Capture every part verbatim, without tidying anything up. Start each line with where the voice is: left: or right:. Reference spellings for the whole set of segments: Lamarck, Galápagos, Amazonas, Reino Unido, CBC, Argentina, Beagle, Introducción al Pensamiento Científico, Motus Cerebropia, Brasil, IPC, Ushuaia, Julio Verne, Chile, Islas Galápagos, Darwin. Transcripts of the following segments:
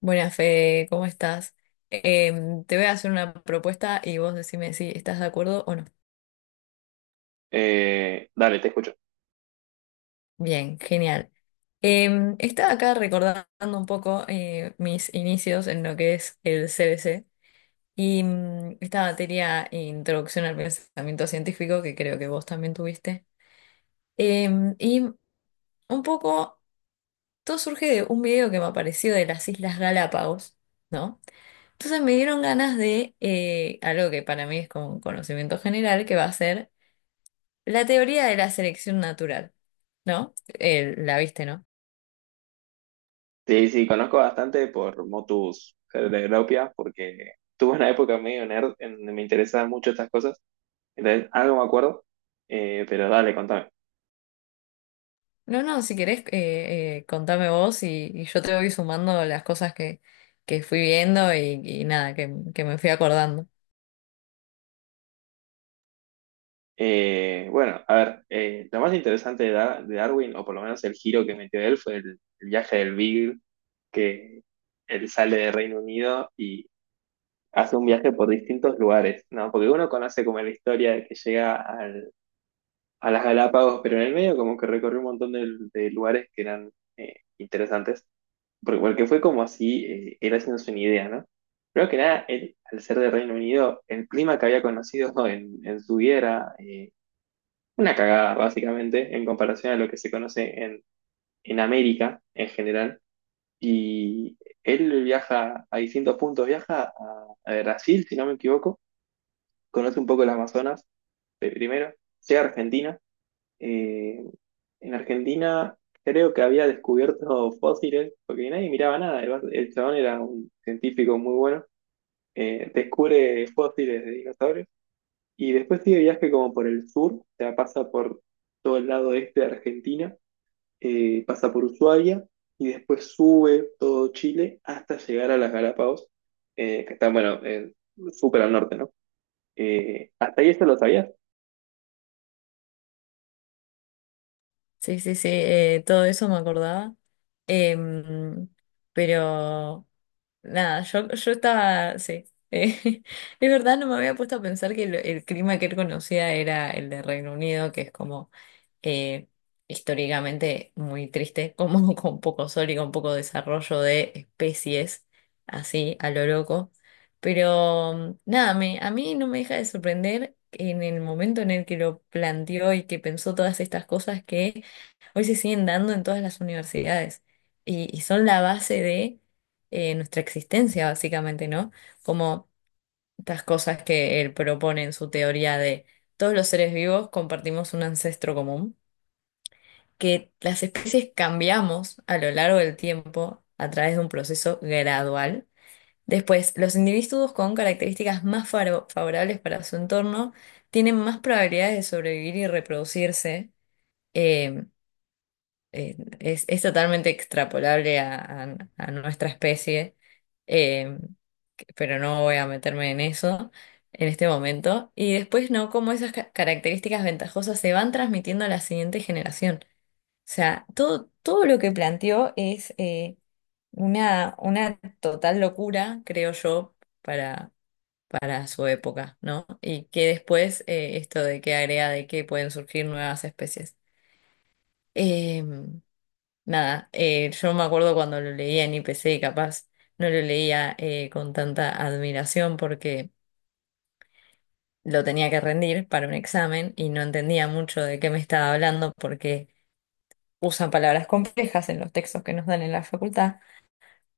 left: Buenas, Fede, ¿cómo estás? Em, te voy a hacer una propuesta y vos decime si estás de acuerdo o no.
right: Eh, dale, te escucho.
left: Bien, genial. Em, estaba acá recordando un poco eh, mis inicios en lo que es el C B C y mm, esta materia Introducción al Pensamiento Científico, que creo que vos también tuviste. Em, y un poco, todo surge de un video que me apareció de las Islas Galápagos, ¿no? Entonces me dieron ganas de eh, algo que para mí es como un conocimiento general, que va a ser la teoría de la selección natural, ¿no? Eh, ¿la viste, no?
right: Sí, sí, conozco bastante por Motus Cerebropia, porque tuve una época medio nerd en me interesaban mucho estas cosas. Entonces, algo me acuerdo, eh, pero dale, contame.
left: No, no, si querés, eh, eh, contame vos y, y yo te voy sumando las cosas que, que fui viendo y, y nada, que, que me fui acordando.
right: Eh, bueno, a ver, eh, lo más interesante de, Dar- de Darwin, o por lo menos el giro que metió él, fue el, el viaje del Beagle, que él sale de Reino Unido y hace un viaje por distintos lugares, ¿no? Porque uno conoce como la historia de que llega a las Galápagos, pero en el medio como que recorrí un montón de, de lugares que eran eh, interesantes, porque, porque fue como así, eh, él haciéndose una idea, ¿no? Creo que nada, él, al ser de Reino Unido, el clima que había conocido en, en su vida era eh, una cagada, básicamente, en comparación a lo que se conoce en, en América en general. Y él viaja a distintos puntos, viaja a, a Brasil, si no me equivoco, conoce un poco el Amazonas de primero, llega a Argentina eh, en Argentina creo que había descubierto fósiles, porque nadie miraba nada. El, va- el chabón era un científico muy bueno. Eh, descubre fósiles de dinosaurios y después sigue viaje como por el sur, o sea, pasa por todo el lado este de Argentina, eh, pasa por Ushuaia y después sube todo Chile hasta llegar a las Galápagos, eh, que están, bueno, eh, súper al norte, ¿no? Eh, hasta ahí esto lo sabías?
left: Sí, sí, sí, eh, todo eso me acordaba. Em, pero nada, yo, yo estaba, sí. eh, es verdad, no me había puesto a pensar que el, el clima que él conocía era el de Reino Unido, que es como eh, históricamente muy triste, como con poco sol y con poco desarrollo de especies, así a lo loco. Pero mm, nada, me, a mí no me deja de sorprender en el momento en el que lo planteó y que pensó todas estas cosas que hoy se siguen dando en todas las universidades y, y son la base de eh, nuestra existencia, básicamente, ¿no? Como estas cosas que él propone en su teoría de todos los seres vivos, compartimos un ancestro común, que las especies cambiamos a lo largo del tiempo a través de un proceso gradual. Después, los individuos con características más faro- favorables para su entorno tienen más probabilidades de sobrevivir y reproducirse. Eh, eh, es, es totalmente extrapolable a, a- a nuestra especie, eh, que- pero no voy a meterme en eso en este momento, y después no, cómo esas ca- características ventajosas se van transmitiendo a la siguiente generación. O sea, todo, todo lo que planteó es eh, una, una total locura, creo yo, para, para su época, ¿no? Y que después eh, esto de que agrega de que pueden surgir nuevas especies. Eh, nada, eh, yo me acuerdo cuando lo leía en I P C, capaz no lo leía eh, con tanta admiración porque lo tenía que rendir para un examen y no entendía mucho de qué me estaba hablando porque usan palabras complejas en los textos que nos dan en la facultad.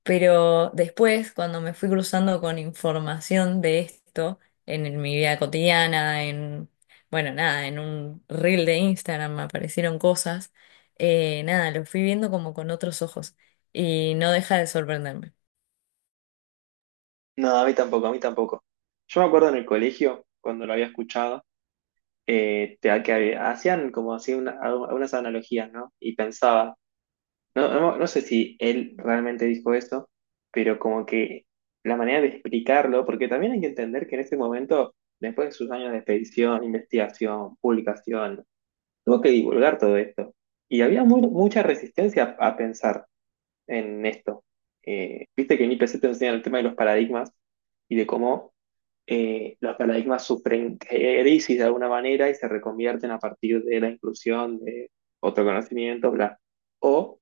left: Pero después, cuando me fui cruzando con información de esto en, el- mi vida cotidiana, en, bueno, nada, en un reel de Instagram me aparecieron cosas, eh, nada, lo fui viendo como con otros ojos y no deja de sorprenderme.
right: No, a mí tampoco, a mí tampoco. Yo me acuerdo en el colegio, cuando lo había escuchado, eh, te- que hacían como así una- algunas analogías, ¿no? Y pensaba, no, no, no sé si él realmente dijo eso, pero como que la manera de explicarlo, porque también hay que entender que en ese momento, después de sus años de expedición, investigación, publicación, tuvo que divulgar todo esto. Y había mu- mucha resistencia a pensar en esto. Eh, viste que en I P C te enseñan el tema de los paradigmas y de cómo eh, los paradigmas sufren crisis de alguna manera y se reconvierten a partir de la inclusión de otro conocimiento, bla. O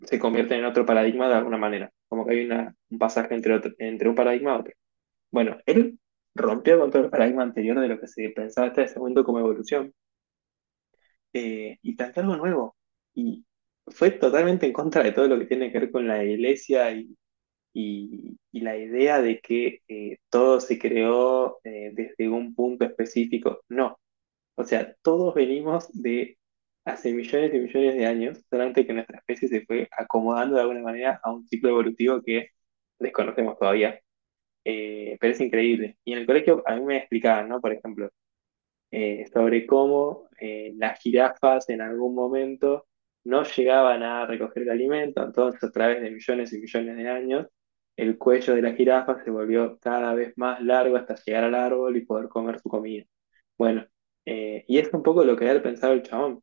right: se convierten en otro paradigma de alguna manera, como que hay una- un pasaje entre, otro- entre un paradigma y otro. Bueno, él rompió con todo el paradigma anterior de lo que se pensaba hasta ese momento como evolución eh, y planteó algo nuevo. Y fue totalmente en contra de todo lo que tiene que ver con la iglesia y y, y la idea de que eh, todo se creó eh, desde un punto específico, no. O sea, todos venimos de hace millones y millones de años, solamente que nuestra especie se fue acomodando de alguna manera a un ciclo evolutivo que desconocemos todavía. Eh, pero es increíble. Y en el colegio a mí me explicaban, ¿no? Por ejemplo, eh, sobre cómo eh, las jirafas en algún momento no llegaban a recoger el alimento, entonces a través de millones y millones de años, el cuello de la jirafa se volvió cada vez más largo hasta llegar al árbol y poder comer su comida. Bueno, eh, y es un poco lo que había pensado el chabón,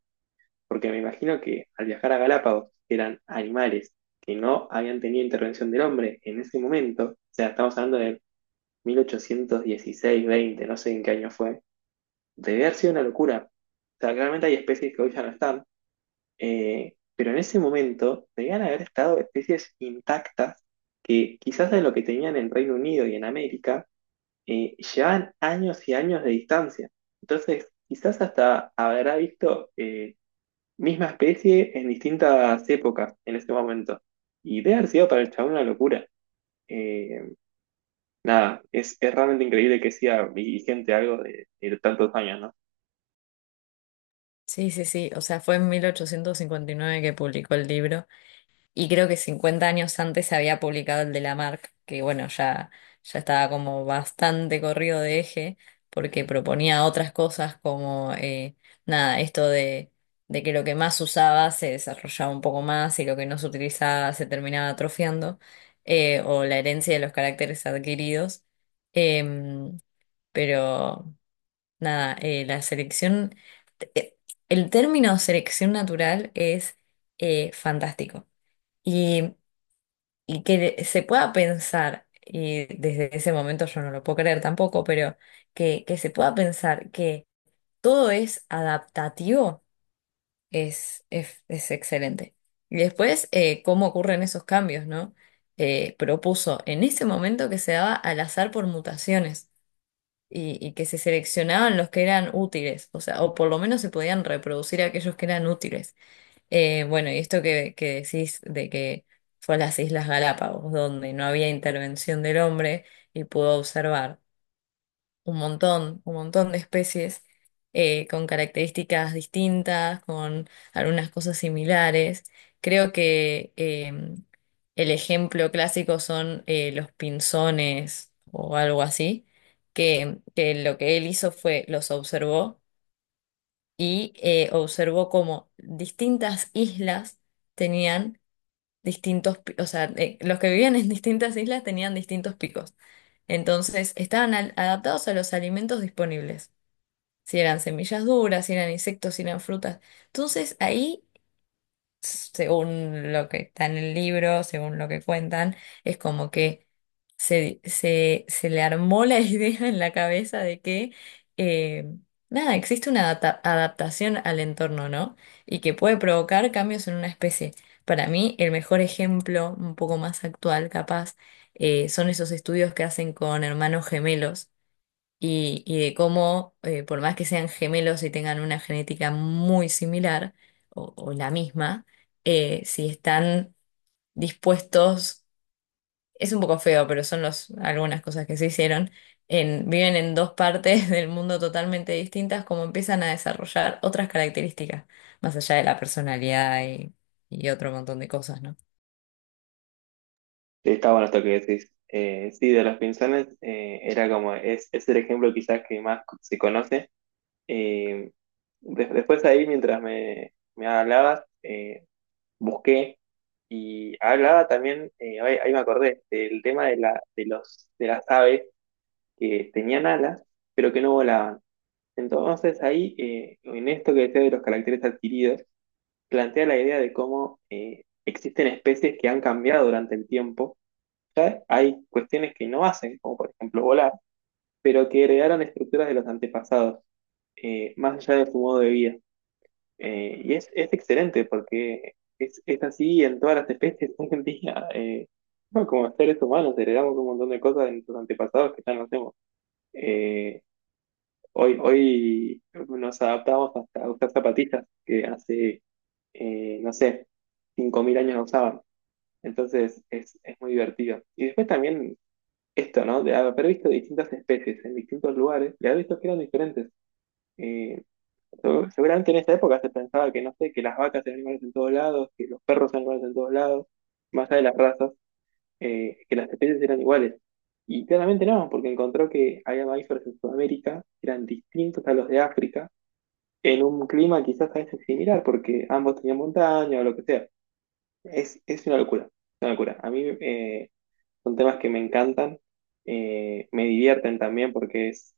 right: porque me imagino que al viajar a Galápagos, que eran animales que no habían tenido intervención del hombre en ese momento, o sea, estamos hablando de mil ochocientos dieciséis-veinte, no sé en qué año fue, debe haber sido una locura. O sea, claramente hay especies que hoy ya no están, eh, pero en ese momento debían haber estado especies intactas que quizás de lo que tenían en Reino Unido y en América eh, llevaban años y años de distancia. Entonces, quizás hasta habrá visto eh, misma especie en distintas épocas en ese momento. Y debe haber sido para el chabón una locura. Eh, Nada, es, es realmente increíble que sea vigente algo de de tantos años, ¿no?
left: Sí, sí, sí, o sea, fue en mil ochocientos cincuenta y nueve que publicó el libro. Y creo que cincuenta años antes se había publicado el de Lamarck, que bueno, ya, ya estaba como bastante corrido de eje, porque proponía otras cosas como, eh, nada, esto de, de que lo que más usaba se desarrollaba un poco más y lo que no se utilizaba se terminaba atrofiando, eh, o la herencia de los caracteres adquiridos. Em, pero nada, eh, la selección, eh, el término selección natural es eh, fantástico. Y y que le- se pueda pensar, y desde ese momento yo no lo puedo creer tampoco, pero que, que se pueda pensar que todo es adaptativo es, es, es excelente. Y después, eh, cómo ocurren esos cambios, ¿no? Eh, propuso en ese momento que se daba al azar por mutaciones y, y que se seleccionaban los que eran útiles, o sea, o por lo menos se podían reproducir aquellos que eran útiles. Eh, bueno, y esto que, que decís de que fue a las Islas Galápagos, donde no había intervención del hombre y pudo observar un montón, un montón de especies eh, con características distintas, con algunas cosas similares. Creo que eh, el ejemplo clásico son eh, los pinzones o algo así, que, que lo que él hizo fue los observó y eh, observó cómo distintas islas tenían distintos, pi- o sea, eh, los que vivían en distintas islas tenían distintos picos. Entonces, estaban al- adaptados a los alimentos disponibles, si eran semillas duras, si eran insectos, si eran frutas. Entonces, ahí según lo que está en el libro, según lo que cuentan, es como que se, se, se le armó la idea en la cabeza de que, eh, nada, existe una adapta- adaptación al entorno, ¿no? Y que puede provocar cambios en una especie. Para mí, el mejor ejemplo, un poco más actual, capaz, eh, son esos estudios que hacen con hermanos gemelos y, y de cómo, eh, por más que sean gemelos y tengan una genética muy similar o, o la misma, eh, si están dispuestos, es un poco feo, pero son los, algunas cosas que se hicieron, en, viven en dos partes del mundo totalmente distintas, como empiezan a desarrollar otras características, más allá de la personalidad y, y otro montón de cosas, ¿no?
right: Sí, está bueno esto que decís. Eh, sí, de los pinzones eh, era como, es, es el ejemplo quizás que más se conoce. Eh, de- Después ahí, mientras me, me hablabas, eh, busqué y hablaba también, eh, ahí, ahí me acordé, del tema de, la, de, los, de las aves que tenían alas, pero que no volaban. Entonces ahí, eh, en esto que decía de los caracteres adquiridos, plantea la idea de cómo eh, existen especies que han cambiado durante el tiempo, ¿sabes? Hay cuestiones que no hacen, como por ejemplo volar, pero que heredaron estructuras de los antepasados, eh, más allá de su modo de vida. Eh, y es, es excelente porque es, es así en todas las especies hoy en día. Eh, bueno, como seres humanos heredamos un montón de cosas de nuestros antepasados que ya no hacemos. Eh, Hoy, hoy nos adaptamos hasta usar zapatillas que hace, eh, no sé, cinco mil años no usaban. Entonces es, es muy divertido. Y después también esto, ¿no? De haber visto distintas especies en distintos lugares y haber visto que eran diferentes. Eh, so- Seguramente en esa época se pensaba que, no sé, que las vacas eran animales en todos lados, que los perros eran animales en todos lados, más allá de las razas, eh, que las especies eran iguales. Y claramente no, porque encontró que había mamíferos en Sudamérica que eran distintos a los de África, en un clima quizás a veces similar, porque ambos tenían montaña o lo que sea. Es, es una locura, una locura. A mí eh, son temas que me encantan, eh, me divierten también porque es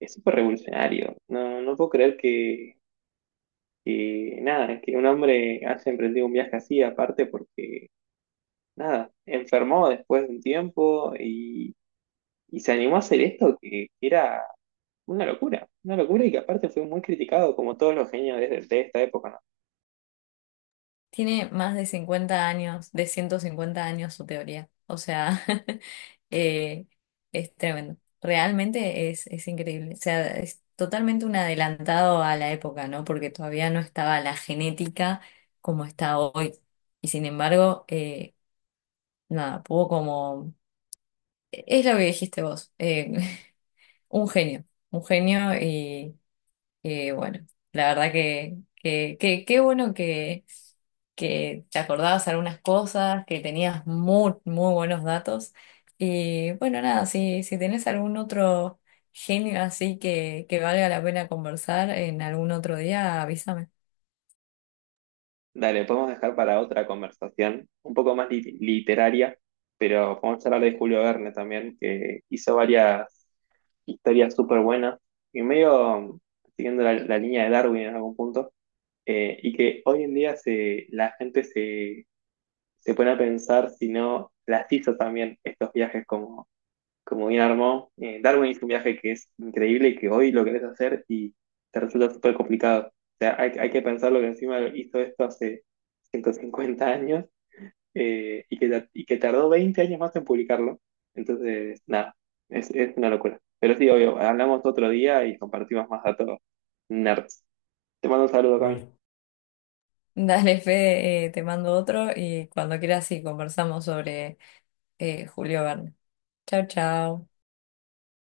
right: es súper revolucionario. No, no puedo creer que, que, nada, que un hombre haya emprendido un viaje así, aparte porque, nada, enfermó después de un tiempo y, y se animó a hacer esto que era una locura, una locura y que aparte fue muy criticado como todos los genios de, de esta época. ¿No?
left: Tiene más de cincuenta años, de ciento cincuenta años su teoría. O sea, eh, es tremendo. Realmente es, es increíble. O sea, es totalmente un adelantado a la época, ¿no? Porque todavía no estaba la genética como está hoy. Y sin embargo, eh, nada, pudo como... e-, Es lo que dijiste vos, eh, un genio, un genio, eh, bueno, la verdad que, que, que- qué bueno que, que te acordabas algunas cosas, que tenías muy, muy buenos datos. Y bueno, nada, si, si tenés algún otro genio así que, que valga la pena conversar en algún otro día, avísame.
right: Dale, podemos dejar para otra conversación, un poco más lit- literaria, pero podemos hablar de Julio Verne también, que hizo varias historias súper buenas, y medio siguiendo la, la línea de Darwin en algún punto, eh, y que hoy en día se, la gente se, se pone a pensar si no las hizo también estos viajes como como bien armó. Eh, Darwin hizo un viaje que es increíble y que hoy lo querés hacer y te resulta súper complicado. O sea, hay, hay que pensar lo que encima hizo esto hace ciento cincuenta años eh, y, que, ta- y que tardó veinte años más en publicarlo. Entonces, nada, es, es una locura. Pero sí, obvio, hablamos otro día y compartimos más datos nerds. Te mando un saludo, Cami.
left: Dale. Dale, Fede, eh, te mando otro y cuando quieras sí conversamos sobre eh, Julio Verne. Chao, chao.